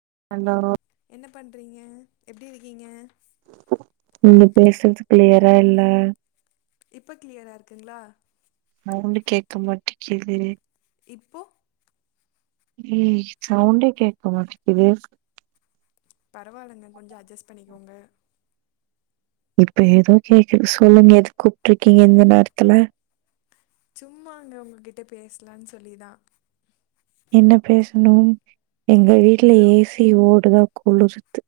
[unintelligible] என்ன பண்றீங்க எப்டி இருக்கீங்க நீங்க பேசுறது கிளியர்ரா இல்ல இப்ப கிளியரா இருகுங்களா அவ்ளுக்கு கேட்க மாட்டுகிது இப்போ ம் சவுண்டே கேட்க மாட்டேகிது பரவாலங்க கொஞ்சோ அட்ஜெஸ் பண்ணிகோங்க இப்ப ஏதோ கேக்குது சொல்லுங்க எதுக் கூப்ருக்கீங்க இந்த நேர்த்துல சும்மாங்க உங்ககிட்ட பேசலான்னு சொல்லிதா என்ன பேசணோ எங்க வீட்டுல ஏதோ ஏ சி ஓடுதா குள்ள சுத்து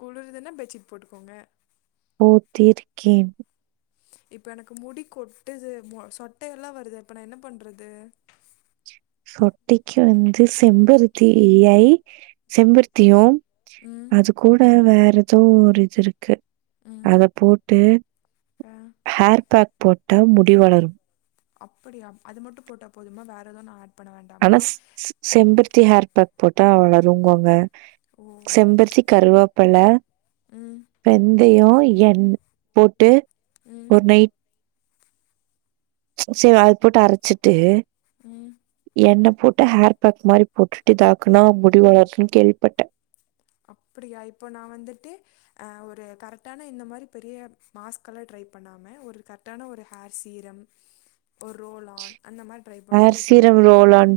குளுர்துன்னா பெட்சீட் போட்டுகோங்க போத்திருக்கே இப்ப எனக்கு முடி கொட்டுது மொ சொட்ட எல்லா வருது இப்ப நா என்ன பண்றது சொட்டைக்கு வந்து செம்பருத்தி இ-இலை செம்பருத்தியு ம் அது கூட வே எதோ ஒரு இது இருக்கு ம் அத போட்டு ஆ ஹேர் பேக் போட்டா முடி வளரும் அப்டியா அது மட்டோ போட்டா போதுமா வேற ஏதோ நா அட் அனா ஸ் ஸ் செம்பருத்தி ஹேர் பக் போட்டா வளரும்பாங்க ஓ செம்பருத்தி கருவேப்பல ம் வெந் இதையு. எண் போட்டு ம் ஒரு நைட் செர் அது போட்டு அரைச்சிட்டு ம் என்ன போட்டு ஹேர்பக் மாரி போட்டுட்டு தாக்குனா முடி வளர்ன்னு கேள்விபட்டே அப்டியா இப்போ நா வந்துட்டு அ ஒரு கரெக்டான இந்த மாரி பெரிய மாஸ்கெல்லா ட்ரை பண்ணாம ஒரு கரெக்டான ஒரு ஹேர் சீரம் ஒரு ரோல்லான் அந்த மாரி ட்ரை பண்ண ஹேர் எதை சஜஸ்ட் சீரம் ரோல் பண்ணுவீங்க ஆன்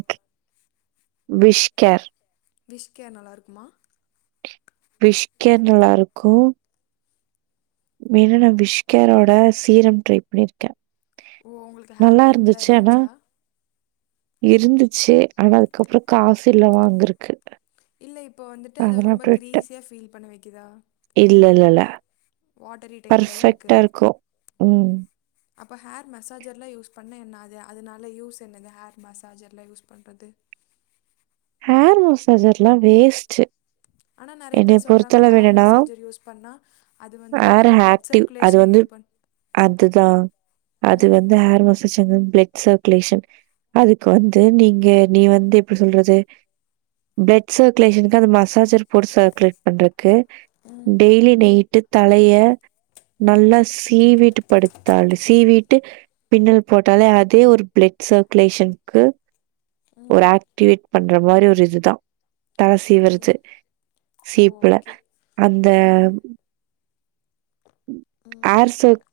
விஷ் கேர் விஷ்கேர் நல்லா இருக்குமா விஷ்கேர் நல்லா இருக்கு வேனா நா விஷ்கேரோட சீரம் ட்ரை பண்ணிருக்கே ஓ உங்கள்கு ஹேர் குரோட் ல இருந்துச்சா இருந்துச்சு ஆனா அதுக்கப்றோ காசு இல்ல வாங்கர்க்கு இல்ல இப்ப வந்துட்டு அத ரொம்ப கிரீஸியா பீல் பண்ண வெக்குதா பர்ஃபெக்டா இருக்கோ ம் அப்ப ஹேர் மசாஜர்ல யூஸ் பண்ண என்ன அது அதனால யூஸ் என்னங்க ஹேர் மசாஜர்ல யூஸ் பண்றது ஹேர் மஸாஜர் எல்லாம் வேஸ்ட்டு ஆனால் நிறைய என்னய பேர் சொல்கிறாங்க பொறுத்தளவு ஹேர் என்னனா மசாஜர் யூஸ் பண்ணால் அது வந்துட்டு ஹேர் நம்ம ஆக்டிவ் அது சர்க்குலேஷனை வந்து இது பண் அதுதான் அது ம் வந்து ஹேர் மசாச்சுங்க பிளட் சர்க்குலேஷன் அதுக்கு வந்து நீங்க நீ வந்து எப்படி சொல்றது. பிளட் சர்க்குலேஷனு்க்கு அந்த மசாஜர் பிலெட் சா்குலேட் பண்றதுக்கு ம் டெய்லி நைட் விட்டு தலைய ம் நல்லா சீ வீட்டு படுத்தாள் சீவிட் பின்னல் போட்டாலே அதே ஒரு பிளட் சர்க்குலேஷனுக்கு ஒரு ம் அக்டிவிக் பண்ற மாதிரி ஒரு இதுதான் தல அப்படியா சீவுரது சீப்புல ஓகே அந்த ஆஹா ம் ஹேர் சோக்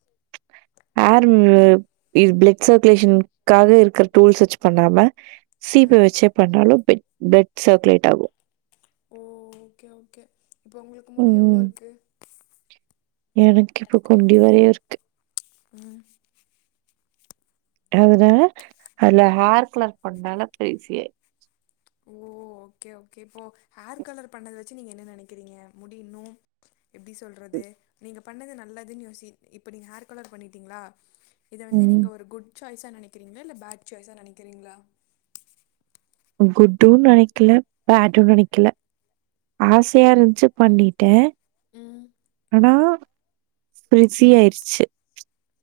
ஹேர் இது பிளட் சர்க்குலேஷனுக்காக இருக்க டூல்ஸ் வச்சு பண்ணாம ஆ சீப வச்சே பண்ணாலும் பெட் ப்ளட் சர்க்குலேட் ஆகும் ஓ ஓகே ஓகே இப்போ உங்களுக்கு முடி உம் எவ்வளோ உம் இருக்குது எனக்கு இப்ப கொஞ்சம் நறய இருக்கு ம் அதனால அதுல ஹேர் கலர் பண்ணால பெரிசியே ஓ ஓகே ஓகே இப்போ ஹேர் கலர் பண்ணத வச்சு நீங்க என்ன நனைக்கிறீங்க முடி இன்னு எப்டி சொல்றது நீங்க பண்ணது நல்லதுன்னு யோசி இப்ப நீங்க ஹேர் கலர் பண்ணிட்டீங்களா இத வந்து ம். நீங்க ஒரு குட் சாய்ஸா நனைக்கிறீங்களா இல்ல பேட் சாய்ஸா நனைக்கிறீங்களா குட்டுன்னு நனைக்கில பேடுன்னு நனைக்கில ஆசையா இருந்ச்சு பண்ணிட்டேன் ம் ஆனா பிரிஸி ஆயிடுச்சு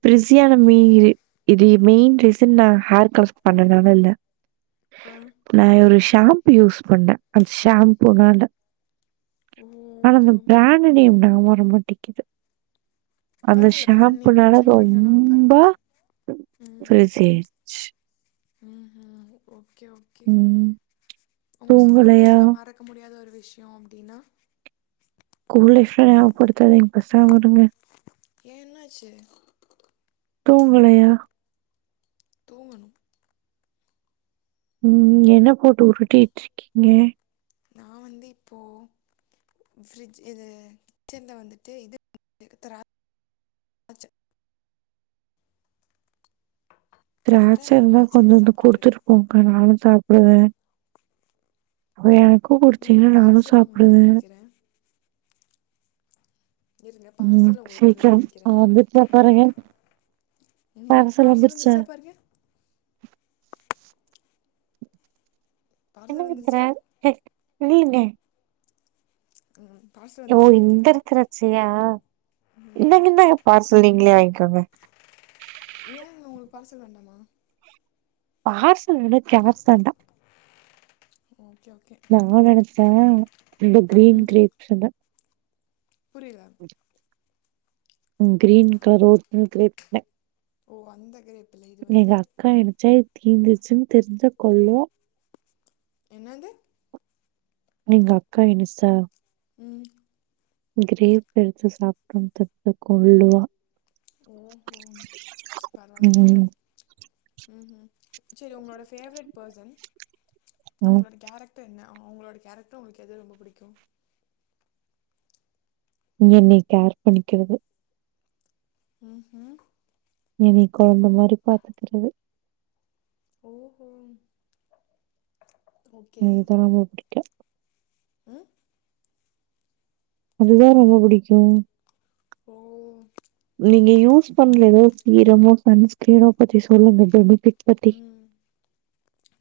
பிரிஸியான மெய்ரு இது மெயின் ரீசன் நா ஹேர் கலர்ஸ் பண்ணதுனால இல்ல. ஆ நான் ஒரு ஷாம்பு யூஸ் பண்ணே அந்த ஷாம்பூனால ஆனா ஓகே அந்த ஓகே பிராண்டு நேம் தா வர விக்கிது. அந்த பரவாயில்ல பிராண்ட் நேம் ஷாம்புனால மென்ஷன் பண்ணலனாலும் ரொம்ப பரவாயில்ல பிரிஸி ஆயிடுச் ம்ஹூம் ஓ ஓகே ஓகே ம். ஒங்க ஸ்கூல் தூங்கலையா? லைஃப்ல மறக்க முடியாத ஒரு விஸ் விஷ்யோ அப்டினா கும்லீஸ்லா நாவப்படுத்தாதிங் பேசாம விடுங்க ஏ என்னாச்சு தூங்கலையா தூங்கணு ம் என்ன போட்டு உருட்டிட்ருக்கீங்க நான் வந்து இப்போ ஃபிரிட்ஜ் இது கிச்சன்ல வந்துட்டு இது [inaudible] அதனால திராட்ச இருந்தா திராட்சை எடுத்து கொஞ்சோண்டு சாப்பிட்டுட்டு குடுத்துட்டு இருக்கேன் போங்கக்கா நானு சாப் ஆ ஆ நீங்க கூப்புடுச்சீங்கன்னா நானு பார்சல்ல உங்களுக்கு சாப்டுவே அனுப்பி வைக்கிறேன் இருங்க ம்ம் பார்சல்ல உங்களுக்கு அனுப்பி சீக்கரோ வைக்கிறேன் வந்துச்சா பாருங்க ம் பார்சல் வந்திரிச்சா வந்துருச்சா பாருங்க என்ன பார்சல் பண்ற வந்துருச்சா அ இல்லிங்க ம் பார்சல் ஓ வந்துருச்சுன்னு இந்த நினைக்கிறேன் திராட்சையா ம் இந்தாங்க இந்தாங்க பார்சல் நீங்களே வாங் கவா ஏங்க உங்களுக்கு பார்சல் வேண்டாமா பார்ஸ் எனக்கு கேப் வேண்டாம் ஓகே ஓகே நா நெனைச்சேன் இந்த கிரீன் கிரேப்ஸுன்னு புரில கிரீன் கலர் [unintelligible] ஓ அந்த கிரேப் இல்லை இது எங்க வந்து அக்கா என்னசை தீந்துருச்சுன்னு தெரிஞ்சா கொல்லுவா என்னது எங்க அக்கா எனிஷா உம் கிரேப் எடுத்து சாப்பிட்டோனு தெரிஞ்சா கொல்லுவா ஓ ஓ பரவால்ல ம் பரவால்ல உம் உம் சரி உங்களோட ஃபேவரிட் போர்சன் ம் அவங்களோட கேரக் [unintelligible] என்ன அவங்களோட கேரக்டர் உங்களுக்கு எது ரொம்ப பிடிக்கு என்னைய கேர் பண்ணிக்கிறது உம் உம் என்னைய கொழந்த மாறி பாத்துக்கிறது ஓ ஓ இதுதா ரொம்ப பிடிக்கு ஆ அதுதா ரொம்ப பிடிக்கு ஓ நீங்க யூஸ் பண்லேயோ சீரமோ சன்ஸ்கீரனோ பத்தி சொல்லுங்க பெனிபிட் உம்,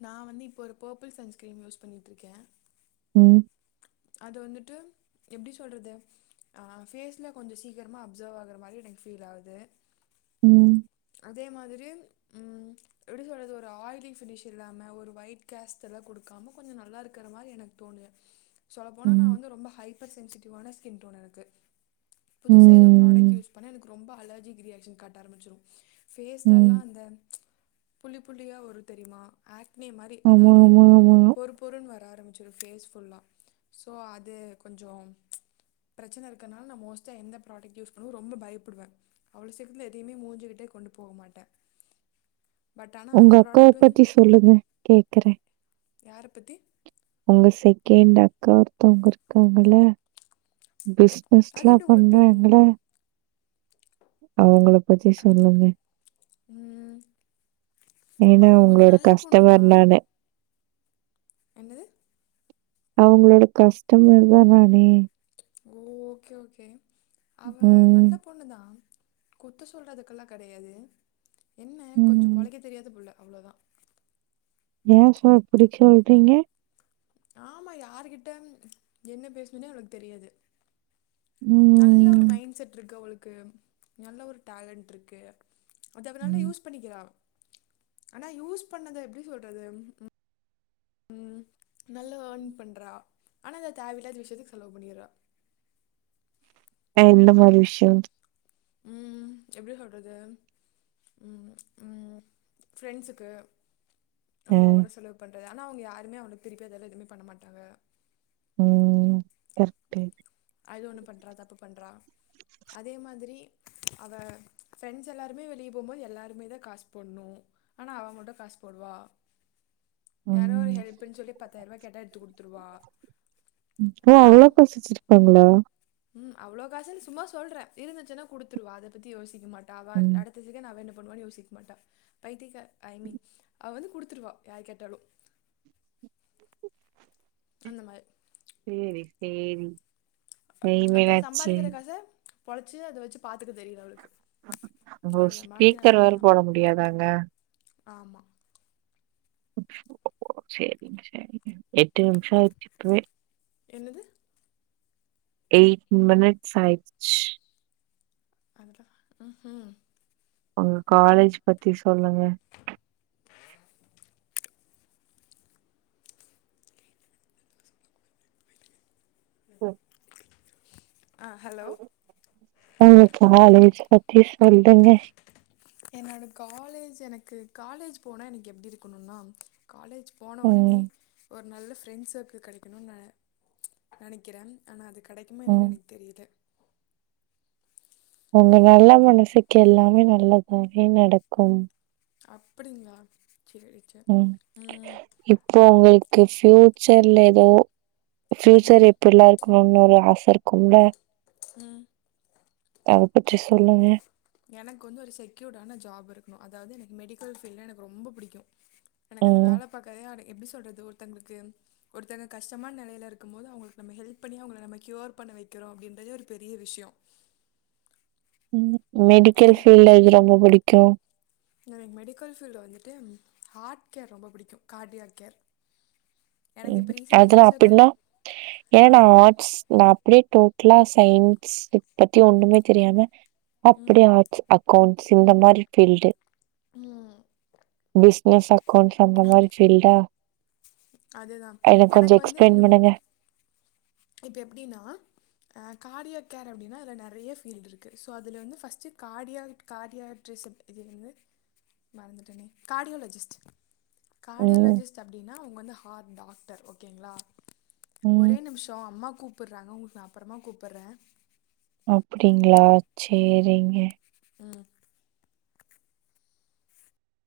நா வந்து இப்ப ஒரு போர்பிள் சன்ஸ்கிரீம் யூஸ் பண்ணிட்டுருக்கே உம் அது வந்துட்டு எப்படி சொல்றது அ ஃபேஸில் கொஞ்சு சீக்கிரமாக அப்சர்வ் ஆகுற மாரி எனக்கு ஃபீல் ஆகுது உம் அதே மாதிரி, ம் எப்படி சொல்றது ஒரு ஆயிலி ஃபினிஷ் இல்லாம ஒரு ஒயிட் கேஸ்த் எல்லா கொடுக்காம கொஞ்சு நல்லா இருக்கிற மாரி எனக்கு தோணுது, சொல்லப்போனா நா ம். வந்து ரொம்ப ஹைப்பர் சென்சிட்டிவான ஸ்கின் டோண் எனக்கு புதுசா ஏதோ ப்ராடக்ட் ம். யூஸ் பண்ணா எனக்கு ரொம்ப அலர்ஜிக் ரியாக்க்ஷன் காட்ட ஆரமிச்சிரு ம். ஃபேஸ்லல்லா அந்த ப்ச் புள்ளி புள்ளியா வரு தெரியுமா ஆக் ஆக்னி மாரி, ஆமா, அதாவது ஆமா, ஆமா. பொறு பொறுன்னு வர ஆரம்பச்சிரு ஃபேஸ் சொல்லா, சோ அது கொஞ்சு, ப்ச் பிரச்சனை இருக்கனால நா மோஸ்ட்டா எந்த ப்ராடக்ட்டு யூஸ் பண்ணவு ரொம்ப பயப்படுவே அவ்வளவு சீக்கிரத்தில எதையுமே மூஞ்சுில கொண்டு போக மாட்டே பட் ஆனா உங்க அந்த அக்காவ ப்ராடக்ட் வந்து பத்தி சொல்லுங்க, கேக்கறே.. யார பத்தி சேக்கேண்ட் அக்கா ஒருத்தவங்க இருக்காங்கில்ல அது பிஸ்னஸ்லா எப்டி உங்களுக்கு தெரியு பண்றாங்கிள்ளே அவங்கள பத்தி சொல்லுங்க, ம் ஏன்னா அவங்க கொஞ்சோ உங்ளோட நல்ல பொண்ணு தா கஸ்டமர் நானு என்னது அவங்களோட கஸ்டமர் தா நானே கோ ஓகே ஓகே அவ ம். நல்ல பொண்ணுதா குத்த சொல்றதுக்கெல்லா கெடையாது என்ன கொஞ்ஜொ ம். பொழைக்க தெரியாத புள்ள இவ்ளோதா ஏன் சொ இப்புடி சொல்றிங்க? ஆமா யாருகிட்ட என்ன பேசணுன்னே அவளுக் தெரியாது நல்ல ஒரு ம். மைண்ட் செட் இருக் அவளுக் க்கு நல்ல ஒரு டேலண்ட்ருக்கு அத அவ நல்லா ம். யூஸ் பண்ணிக்கிறா ஆனா யூஸ் பண்ணத எப்டி சொல்றது உம் நல்லா அர்ன் பண்றா ஆனா இத தேவையில்லாத விஷயத்துக் செலவு பண்ணிர்றா அ எந்த மாரி விஷ்யொ உம் எப்டி சொல்றது உம் உம் ஃப்ரெண்ட்ஸுக்கு அவ்ங்க ம் ஓவ்ரா செலவு பண்றத் ஆனா அவ்ங்க யாருமே அவனுக் திரிப்பி அதெல்லா எதுமே பண்ணமாட்டாவ ம் கரெக்ட்டு அது ஒண்ணு பண்றா தப்பு பண்றா அதே மாதிரி அவ ஃப்ரெண்ட்ஸ் எல்லாருமே வெளியே போம்போது எல்லாருமே தா காஸ் போட்ணு ஆனா அவ மட்டு காஸ் போடுவா யாரோ ஒரு ம் ஹெல்ப்புன் சொல்லி பத்தாய்ரூவா கேட்டா எடுத்து குடு த்ருவா ப்போ அவ்ளோ காசு வச்சிர் பாங்ளா ம் அவ்ளோ காசுன் சும்மா சொல்ற இருந்துச்சுன்னா குடுத்துருவா அத பத்தி யோசிக்கமாட் டாவார் ம் அடுத்த செகென்டு அவ என்ன பண்ணுவான்னு யோசிக் மாட்டா பைத்தியகார் ஐ மீன் அவ வந்து குடுத்துருவா யார் கேட்டாலு அந்த மார் சேரி சேரி டை வேறாச்சி பொழச்சு அத வச்சி பாத்துக்க தெரியல அவளுக்கு ஓ அவ்வளோதான் பாக்கி ஸ்பீக்கர் வேற போட முடியாதாங்க ஆமா சேரிங்க சேரிங்க எட்டு நிம்ஷோ ஆய்ர்ச்சி இப்பவே என்னது எய்ட் மெனிட்ஸ் ஆய்ச்சி அதுதா அஹ் ஹா ஒங்க காலேஜ் பத்தி சொல்லுங்க ம் அஹ் ஹலோ ஒங்க காலேஜ் பத்தி சொல்லுங்க என்னோட காலேஜ் எனக்கு காலேஜ் போனா எனக்கு எப்டி இருக்கணுன்னா காலேஜ் போன ஒடனே ம் ஒர் நல்ல ஃப்ரெண்ட்ஸ் சர்குள் கெடைக்கணு நெ நெனைக்கிறம் ஆனா அதுக் கெடைக்குமா என்னனு ம் எனக் தெரியல உங்க நல்ல மனசுக்கு எல்லாமே நல்லதாவே நடக்கும் அப்படிங்ளா செரி செ ம் கு ஃப்யூச்சர்ல எதோ ஃப்யூச்சர் ம் எப்பிட்ல்லாருக் கோன்னு ஒரு ஆசருக் கும்ல ம் அத பற்றி சொல்லுங்க எனக்கு வந்து ஒரு செக்யூர்டான ஜாப் இருக்கணும் அதாவது எனக்கு மெடிக்கல் ஃபீல்டல எனக்கு ரொம்ப புடிக்கும். எனக்கு அது ம் வேல [unintelligible] அடே எப்டி சொல்றது ஒருத்தங்ளுக்கு ஒருத்தங்க கஷ்டமான நிலையில இருக்கும் போது அவுங்ளுக்கு நம்ம ஹெல்ப் பண்ணி அவுங்கல நம்ம கியூர் பண்ண வைக்கிறோம் அப்படின்றதே ஒரு பெரிய விஷ்யம். [inaudible] மெடிக்கல் ஃபீல்ல இ ரொம்ப புடி [unintelligible] எனக் மெடிக்கல் ஃபீல்டு வந்துட்டு ஹார்ட் கேர் ரொம்ப பிடிக்கும் கார்டியாக் கேர். எனக்கு உம் இப்போ ரீசெண்டாக அது நா அப்புட்னா ஃபிசியோதெரப்பி ஏன்னா ஆம், ஆட்ஸ் நா அப்டியே டோட்டலா சயின்ஸ் டு பத்தி ஒண்ணுமே தெரியாம ம், அப்படிய ஆட்ஸ் அக்கௌண்ட் [unintelligible] மாரி ஃபீல்டு ம், [unintelligible] நச கொஞ்ச அந்த மாரி ஃபில்டா அதுதான் எனக்கு வந்து எக்ஸ்பிளைன் இந்த பண்ணுங்க இப்ப எப்டினா அ கார்டியாக் கேர் அப்டினா அதுல நறையா ஃபீல்டு இருக்கு ஸோ அதுல வந்து ஃபர்ஸ்ட்டு கார்டியாக் கார்டியாட்ரெசப் இது வந்து மறந்துட்டேனே கார்டியோலெஜிஸ்ட் ம் கார்டியோலெஜிஸ்ட் அப்டின்னா அவுங்க வந்து ஆர் டாக்டர் ஓகேங்ளா ம் ஒரே நிமிஷோ அம்மா கூப் ப்புட்றாங்க உங்குள்கு நா அப்பறமா கூப்புட்றே அப்டிங்க்ளா சேரிங்க